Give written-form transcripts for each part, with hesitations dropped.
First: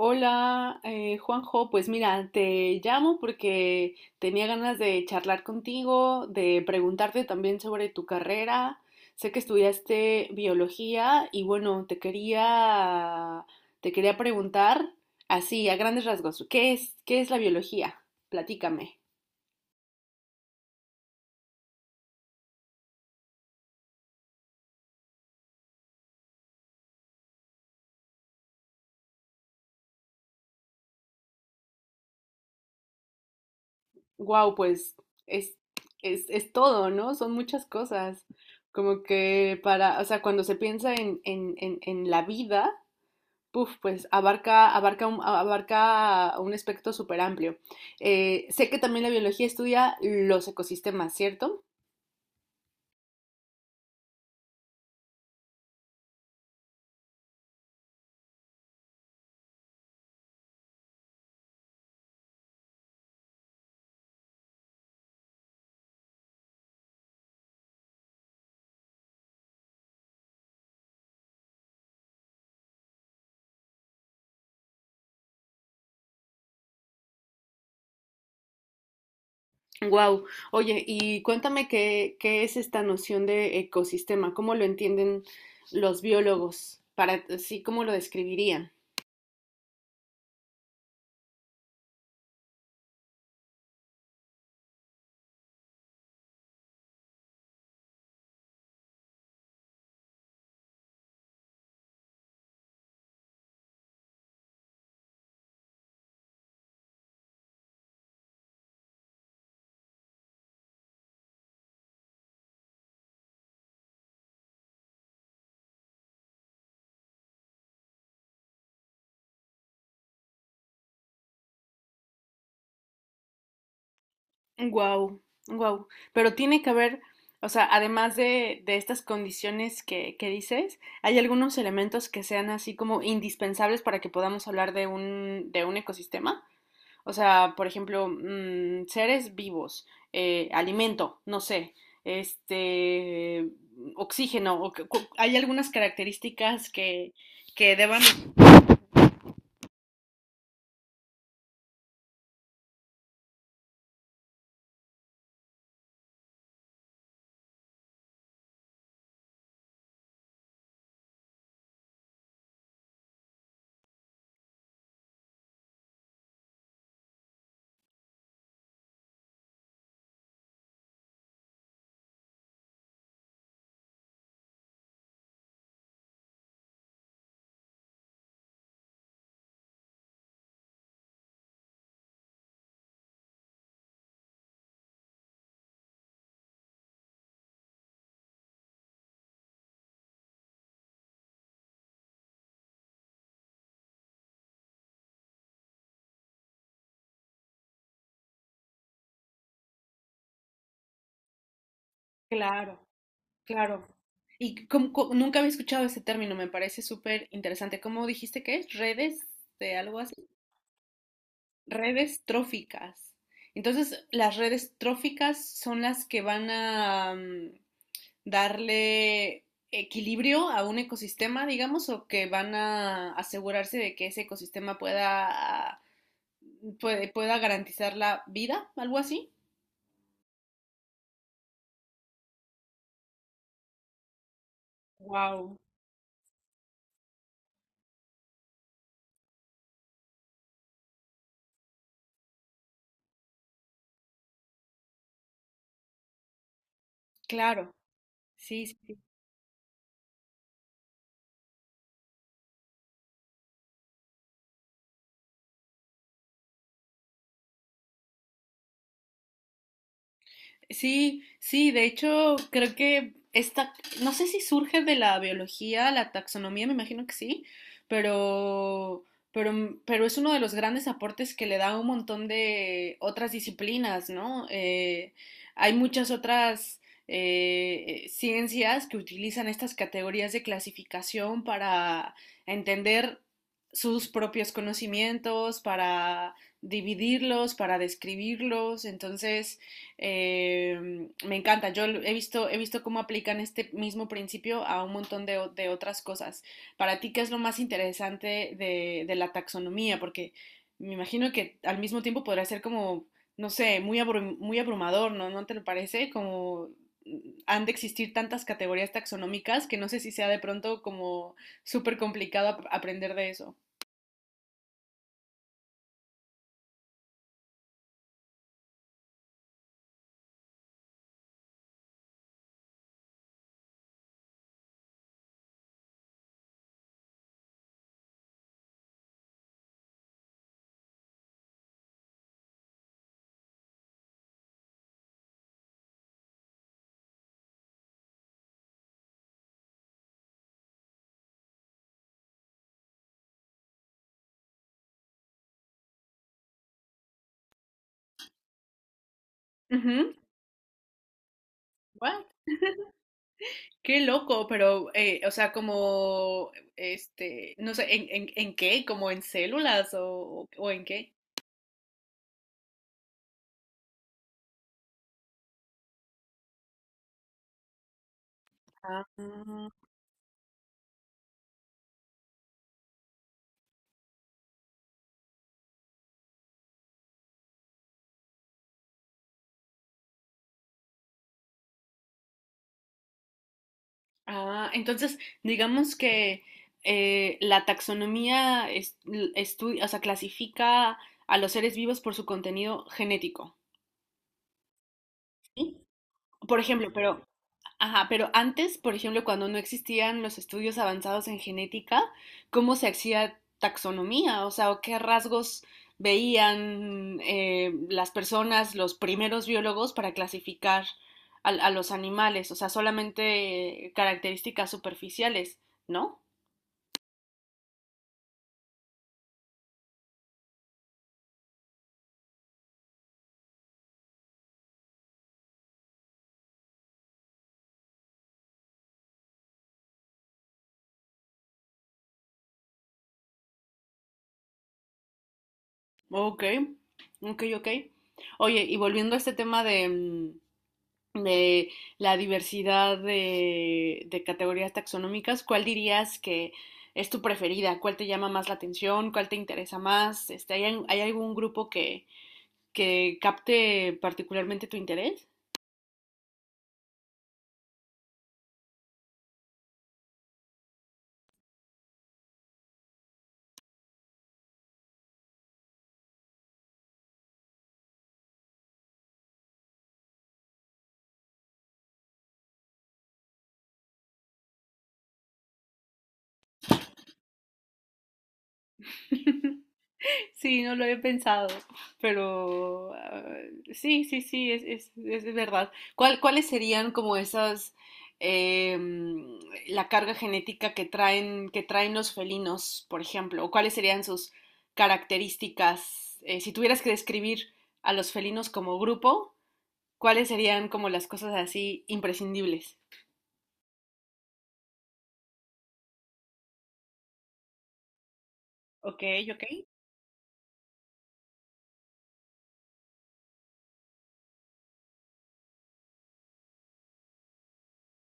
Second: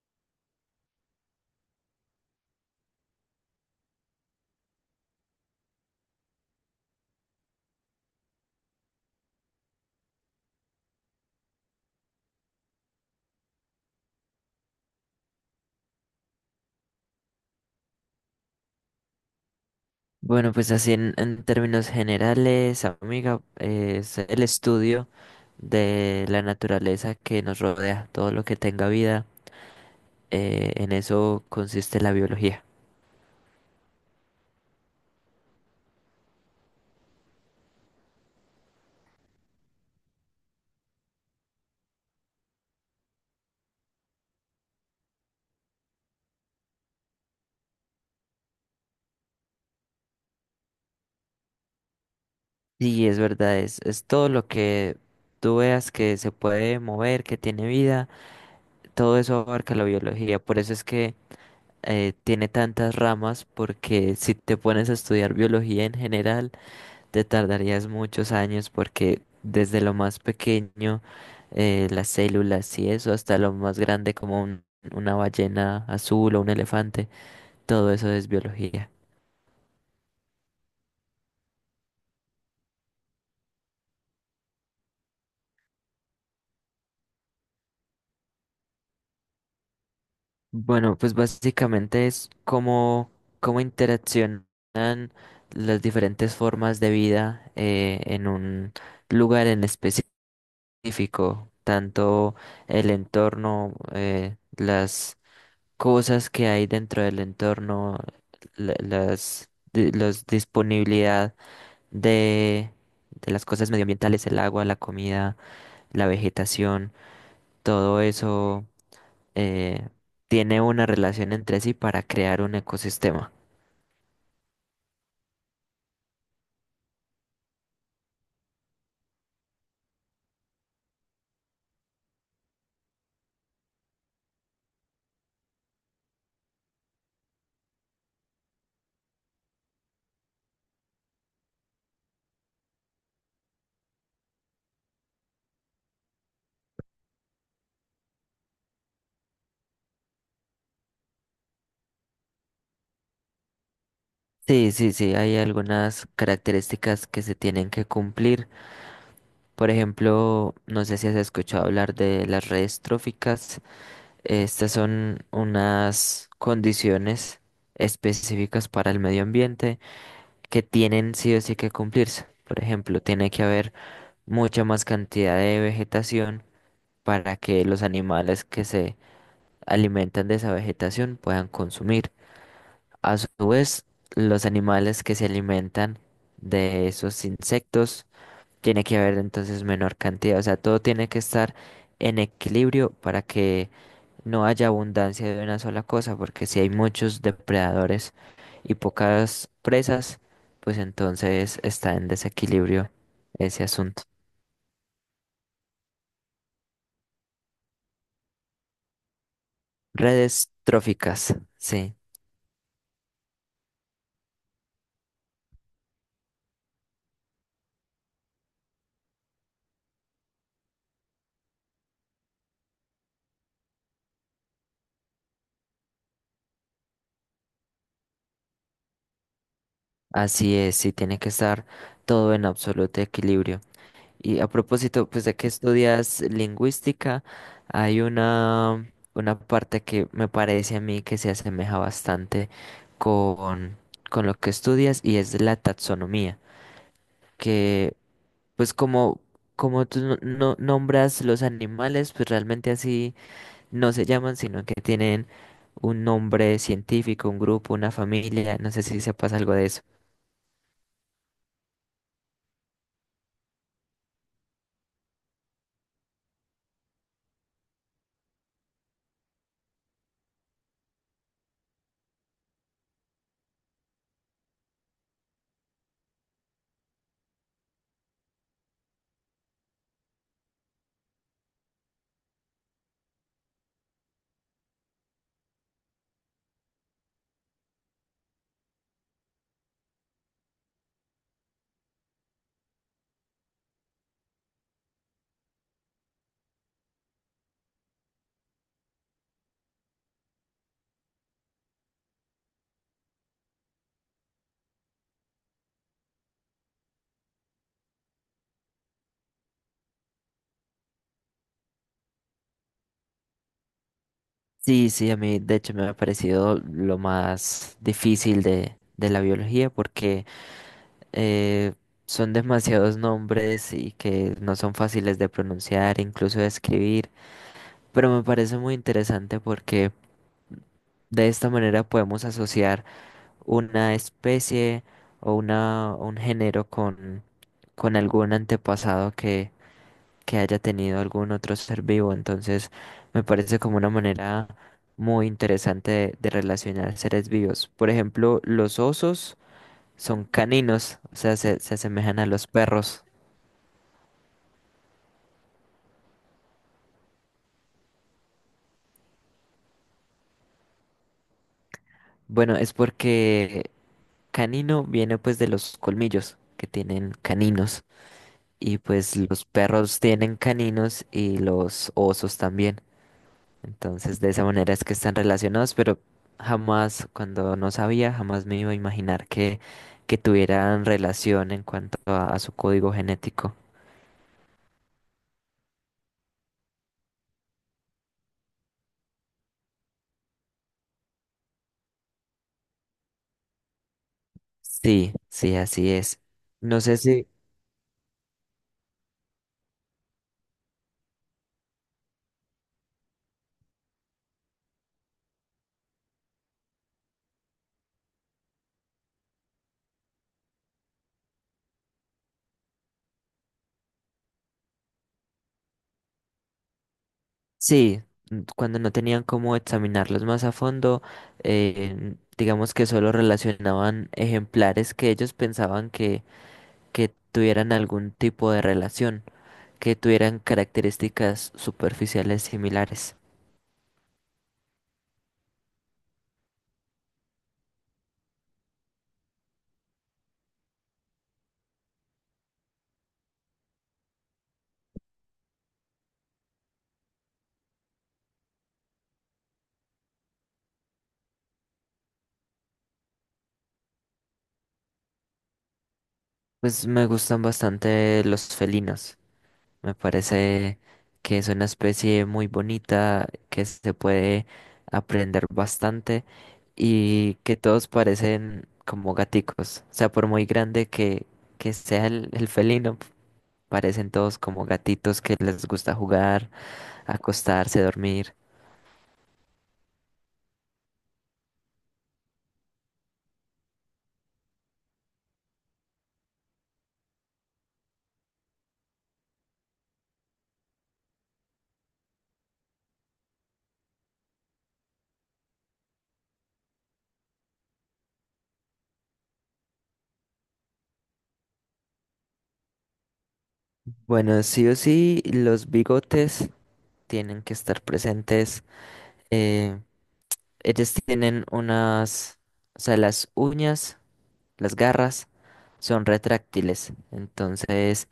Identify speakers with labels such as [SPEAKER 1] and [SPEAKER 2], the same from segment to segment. [SPEAKER 1] Hola, Juanjo, pues mira, te llamo porque tenía ganas de charlar contigo, de preguntarte también sobre tu carrera. Sé que estudiaste biología y bueno, te quería preguntar así a grandes rasgos, ¿qué es la biología? Platícame.
[SPEAKER 2] Bueno, pues así en términos generales, amiga, es el estudio de la naturaleza que nos rodea, todo lo que tenga vida, en eso consiste la biología.
[SPEAKER 1] Wow, pues es es todo, ¿no? Son muchas cosas. Como que para, o sea, cuando se piensa en la vida. Uf, pues abarca un espectro súper amplio. Sé que también la biología estudia los ecosistemas, ¿cierto?
[SPEAKER 2] Sí, es verdad, es todo lo que tú veas que se puede mover, que tiene vida, todo eso abarca la biología, por eso es que tiene tantas ramas, porque si te pones a estudiar biología en general, te tardarías muchos años porque desde lo más pequeño, las células y eso, hasta lo más grande como una ballena azul o un elefante, todo eso es biología.
[SPEAKER 1] Wow. Oye, y cuéntame qué, qué es esta noción de ecosistema, cómo lo entienden los biólogos, para sí, cómo lo describirían.
[SPEAKER 2] Bueno, pues básicamente es cómo interaccionan las diferentes formas de vida en un lugar en específico, tanto el entorno, las cosas que hay dentro del entorno, las disponibilidad de, de las cosas medioambientales, el agua, la comida, la vegetación, todo eso eh, tiene una relación entre sí para crear un ecosistema.
[SPEAKER 1] Wow, wow. Pero tiene que haber, o sea, además de estas condiciones que dices, ¿hay algunos elementos que sean así como indispensables para que podamos hablar de un ecosistema? O sea, por ejemplo, seres vivos, alimento, no sé, este, oxígeno, hay algunas características que deban.
[SPEAKER 2] Sí, sí, sí, hay algunas características que se tienen que cumplir. Por ejemplo, no sé si has escuchado hablar de las redes tróficas. Estas son unas condiciones específicas para el medio ambiente que tienen sí o sí que cumplirse. Por ejemplo, tiene que haber mucha más cantidad de vegetación para que los animales que se alimentan de esa vegetación puedan consumir. A su vez, los animales que se alimentan de esos insectos, tiene que haber entonces menor cantidad. O sea, todo tiene que estar en equilibrio para que no haya abundancia de una sola cosa, porque si hay muchos depredadores y pocas presas, pues entonces está en
[SPEAKER 1] Claro,
[SPEAKER 2] desequilibrio ese
[SPEAKER 1] claro.
[SPEAKER 2] asunto.
[SPEAKER 1] Y nunca había escuchado ese término, me parece súper interesante. ¿Cómo dijiste que es? Redes de algo así.
[SPEAKER 2] Redes tróficas, sí,
[SPEAKER 1] Redes tróficas. Entonces, las redes tróficas son las que van a, darle equilibrio a un ecosistema, digamos, o que van a asegurarse de que ese ecosistema pueda, pueda garantizar la vida, algo así.
[SPEAKER 2] así es, sí tiene que estar todo en absoluto equilibrio. Y a propósito, pues de que
[SPEAKER 1] Wow,
[SPEAKER 2] estudias lingüística, hay una parte que me parece a mí que se asemeja bastante con, con lo que estudias y es la taxonomía,
[SPEAKER 1] claro,
[SPEAKER 2] que
[SPEAKER 1] sí,
[SPEAKER 2] pues
[SPEAKER 1] sí,
[SPEAKER 2] como, como tú nombras los animales, pues realmente así no se llaman, sino que tienen un nombre científico, un grupo, una familia. No sé si se pasa algo de eso.
[SPEAKER 1] sí, sí, de hecho, creo que esta, no sé si surge de la biología, la taxonomía, me imagino que sí, pero, pero es uno de los grandes aportes que le da a un montón de otras disciplinas, ¿no? Hay muchas otras ciencias que utilizan estas categorías de clasificación para entender sus propios conocimientos, para dividirlos, para describirlos, entonces. Me encanta, yo he visto cómo aplican este mismo principio a un montón de otras cosas. Para ti, ¿qué es lo más interesante de la taxonomía? Porque me imagino que al mismo tiempo podrá ser como, no sé, muy abrumador, ¿no? ¿No te lo parece? Como mm, han de existir tantas categorías taxonómicas que no sé si sea de pronto como súper complicado aprender de eso.
[SPEAKER 2] Sí, sí, a mí de hecho me ha parecido lo más difícil de la biología porque eh, son demasiados nombres y que no son fáciles de pronunciar, incluso de escribir. Pero me parece muy interesante porque de esta manera podemos asociar una especie o un género con algún antepasado que haya tenido algún otro ser vivo. Entonces, me parece como una manera muy interesante de relacionar seres vivos. Por ejemplo, los osos
[SPEAKER 1] Ujú.
[SPEAKER 2] son caninos, o sea, se asemejan a los perros.
[SPEAKER 1] Qué loco, pero, o sea, como, no sé, ¿en qué? ¿Como en células o en qué?
[SPEAKER 2] Bueno, es porque canino viene pues de los colmillos que tienen caninos. Y
[SPEAKER 1] Ah,
[SPEAKER 2] pues los perros tienen caninos y los osos también. Entonces, de esa manera es que están relacionados, pero jamás, cuando no sabía, jamás me iba a imaginar que tuvieran relación en cuanto a su código genético.
[SPEAKER 1] ah, entonces, digamos que la taxonomía o sea, clasifica a los seres vivos por su contenido genético.
[SPEAKER 2] Sí, sí,
[SPEAKER 1] ¿Sí?
[SPEAKER 2] así es.
[SPEAKER 1] Por
[SPEAKER 2] No
[SPEAKER 1] ejemplo,
[SPEAKER 2] sé
[SPEAKER 1] pero.
[SPEAKER 2] si,
[SPEAKER 1] Ajá, pero antes, por ejemplo, cuando no existían los estudios avanzados en genética, ¿cómo se hacía taxonomía? O sea, ¿o ¿qué rasgos veían las personas, los primeros biólogos, para clasificar a los animales? O sea, solamente características superficiales, ¿no?
[SPEAKER 2] sí, n- cuando no tenían cómo examinarlos más a fondo, digamos que solo relacionaban ejemplares que ellos pensaban que tuvieran algún tipo de relación, que tuvieran características superficiales similares.
[SPEAKER 1] Ok, ok, ok. Oye, y volviendo a este tema de la diversidad de categorías taxonómicas, ¿cuál dirías que es tu preferida? ¿Cuál te llama más la atención? ¿Cuál te interesa más? ¿Hay algún grupo que capte particularmente tu interés?
[SPEAKER 2] Pues me gustan bastante los felinos. Me parece que es una especie muy bonita, que se puede aprender bastante y que todos parecen como gaticos. O sea, por muy grande que sea el felino, parecen todos como gatitos que les gusta jugar, acostarse, dormir.
[SPEAKER 1] Sí, no lo he pensado, pero ah, sí, sí, sí, es, verdad. ¿Cuál, cuáles serían como esas, em, la carga genética que traen los felinos, por ejemplo? ¿O cuáles serían sus características? Si tuvieras que describir a los felinos como grupo, ¿cuáles serían como las cosas así imprescindibles?
[SPEAKER 2] Bueno, sí o sí, los bigotes tienen que estar presentes.
[SPEAKER 1] Ok, ok.
[SPEAKER 2] Eh, ellos tienen unas, o sea, las uñas. Las garras son retráctiles, entonces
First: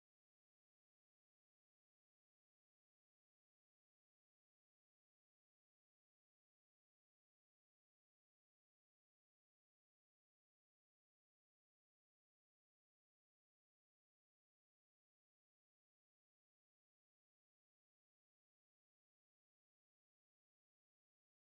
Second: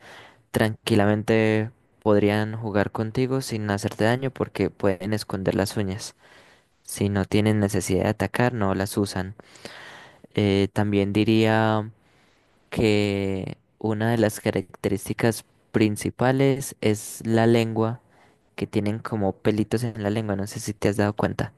[SPEAKER 2] tranquilamente podrían jugar contigo sin hacerte daño porque pueden esconder las uñas. Si no tienen necesidad de atacar, no las usan. También diría que una de las características principales es la lengua, que tienen como pelitos en la lengua, no sé si te has dado cuenta.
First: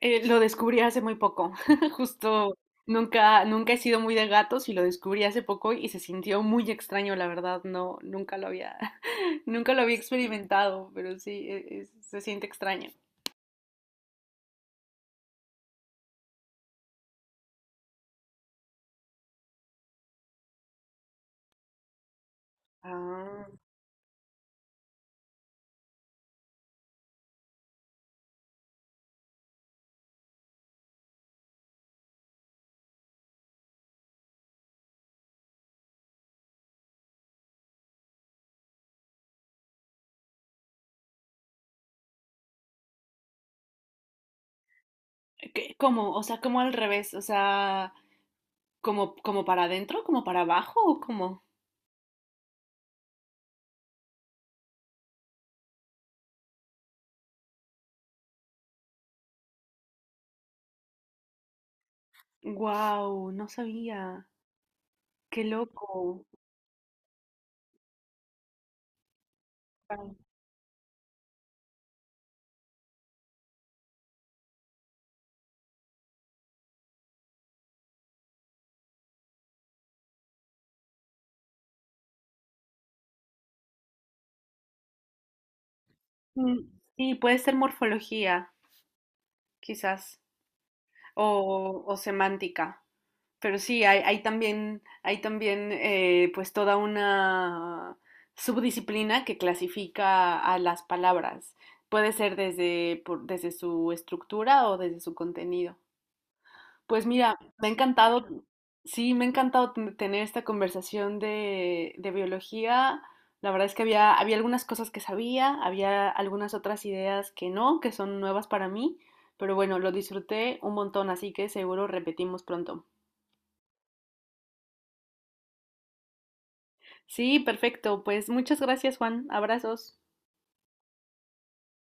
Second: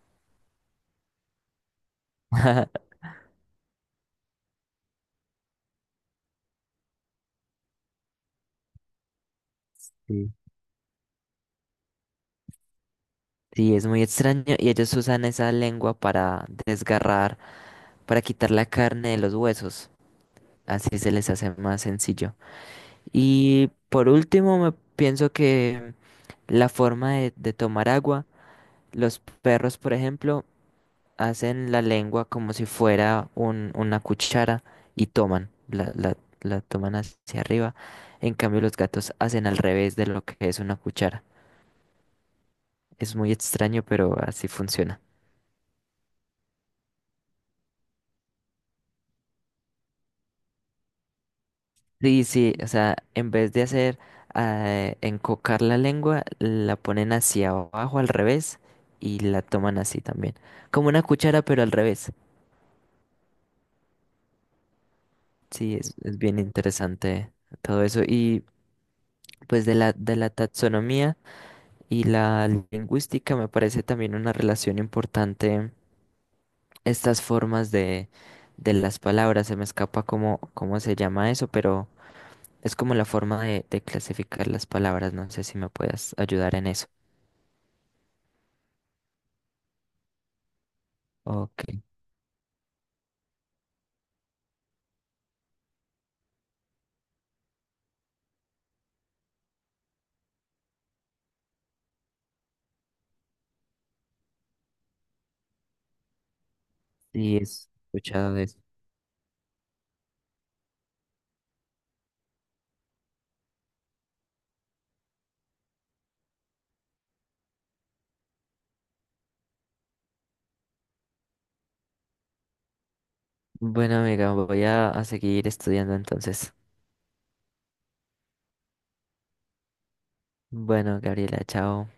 [SPEAKER 1] Lo descubrí hace muy poco, justo nunca, nunca he sido muy de gatos y lo descubrí hace poco y se sintió muy extraño, la verdad, no, nunca lo había, nunca lo había
[SPEAKER 2] Sí.
[SPEAKER 1] experimentado, pero sí, se siente extraño.
[SPEAKER 2] Sí, es muy extraño y ellos usan esa lengua para desgarrar para quitar la carne de los huesos. Así se les hace más sencillo.
[SPEAKER 1] Ah,
[SPEAKER 2] Y por último, me pienso que la forma de tomar agua, los perros, por ejemplo, hacen la lengua como si fuera una cuchara y toman, la toman hacia arriba. En cambio, los gatos hacen al revés de lo que es una cuchara. Es muy extraño, pero así funciona.
[SPEAKER 1] cómo? O sea, ¿como al revés, o sea, como para adentro, como para abajo o cómo?
[SPEAKER 2] Sí, sí, o sea, en vez de hacer encocar la lengua, la ponen hacia abajo al revés y la toman así también. Como una cuchara, pero al revés.
[SPEAKER 1] Wow, no sabía. Qué
[SPEAKER 2] Sí, es
[SPEAKER 1] loco.
[SPEAKER 2] bien interesante todo eso. Y pues de de
[SPEAKER 1] Guau.
[SPEAKER 2] la taxonomía y la lingüística me parece también una relación importante estas formas de las palabras. Se me escapa cómo, cómo se llama eso, pero es como la forma de clasificar las palabras. No sé si me puedas ayudar
[SPEAKER 1] Mm,
[SPEAKER 2] en eso.
[SPEAKER 1] sí, puede ser morfología, quizás,
[SPEAKER 2] Ok,
[SPEAKER 1] o, o semántica. Pero sí, hay también pues toda una subdisciplina que clasifica a las palabras. Puede ser desde su estructura o desde su contenido. Pues mira,
[SPEAKER 2] sí, he
[SPEAKER 1] me ha encantado,
[SPEAKER 2] escuchado eso.
[SPEAKER 1] sí, me ha encantado tener esta conversación de biología. La verdad es que había algunas cosas que sabía, había algunas otras ideas que no, que son nuevas para mí, pero bueno, lo disfruté un montón, así que seguro repetimos pronto.
[SPEAKER 2] Bueno, amiga, voy a seguir estudiando entonces.
[SPEAKER 1] Sí, perfecto. Pues muchas gracias, Juan. Abrazos.
[SPEAKER 2] Bueno, Gabriela, chao.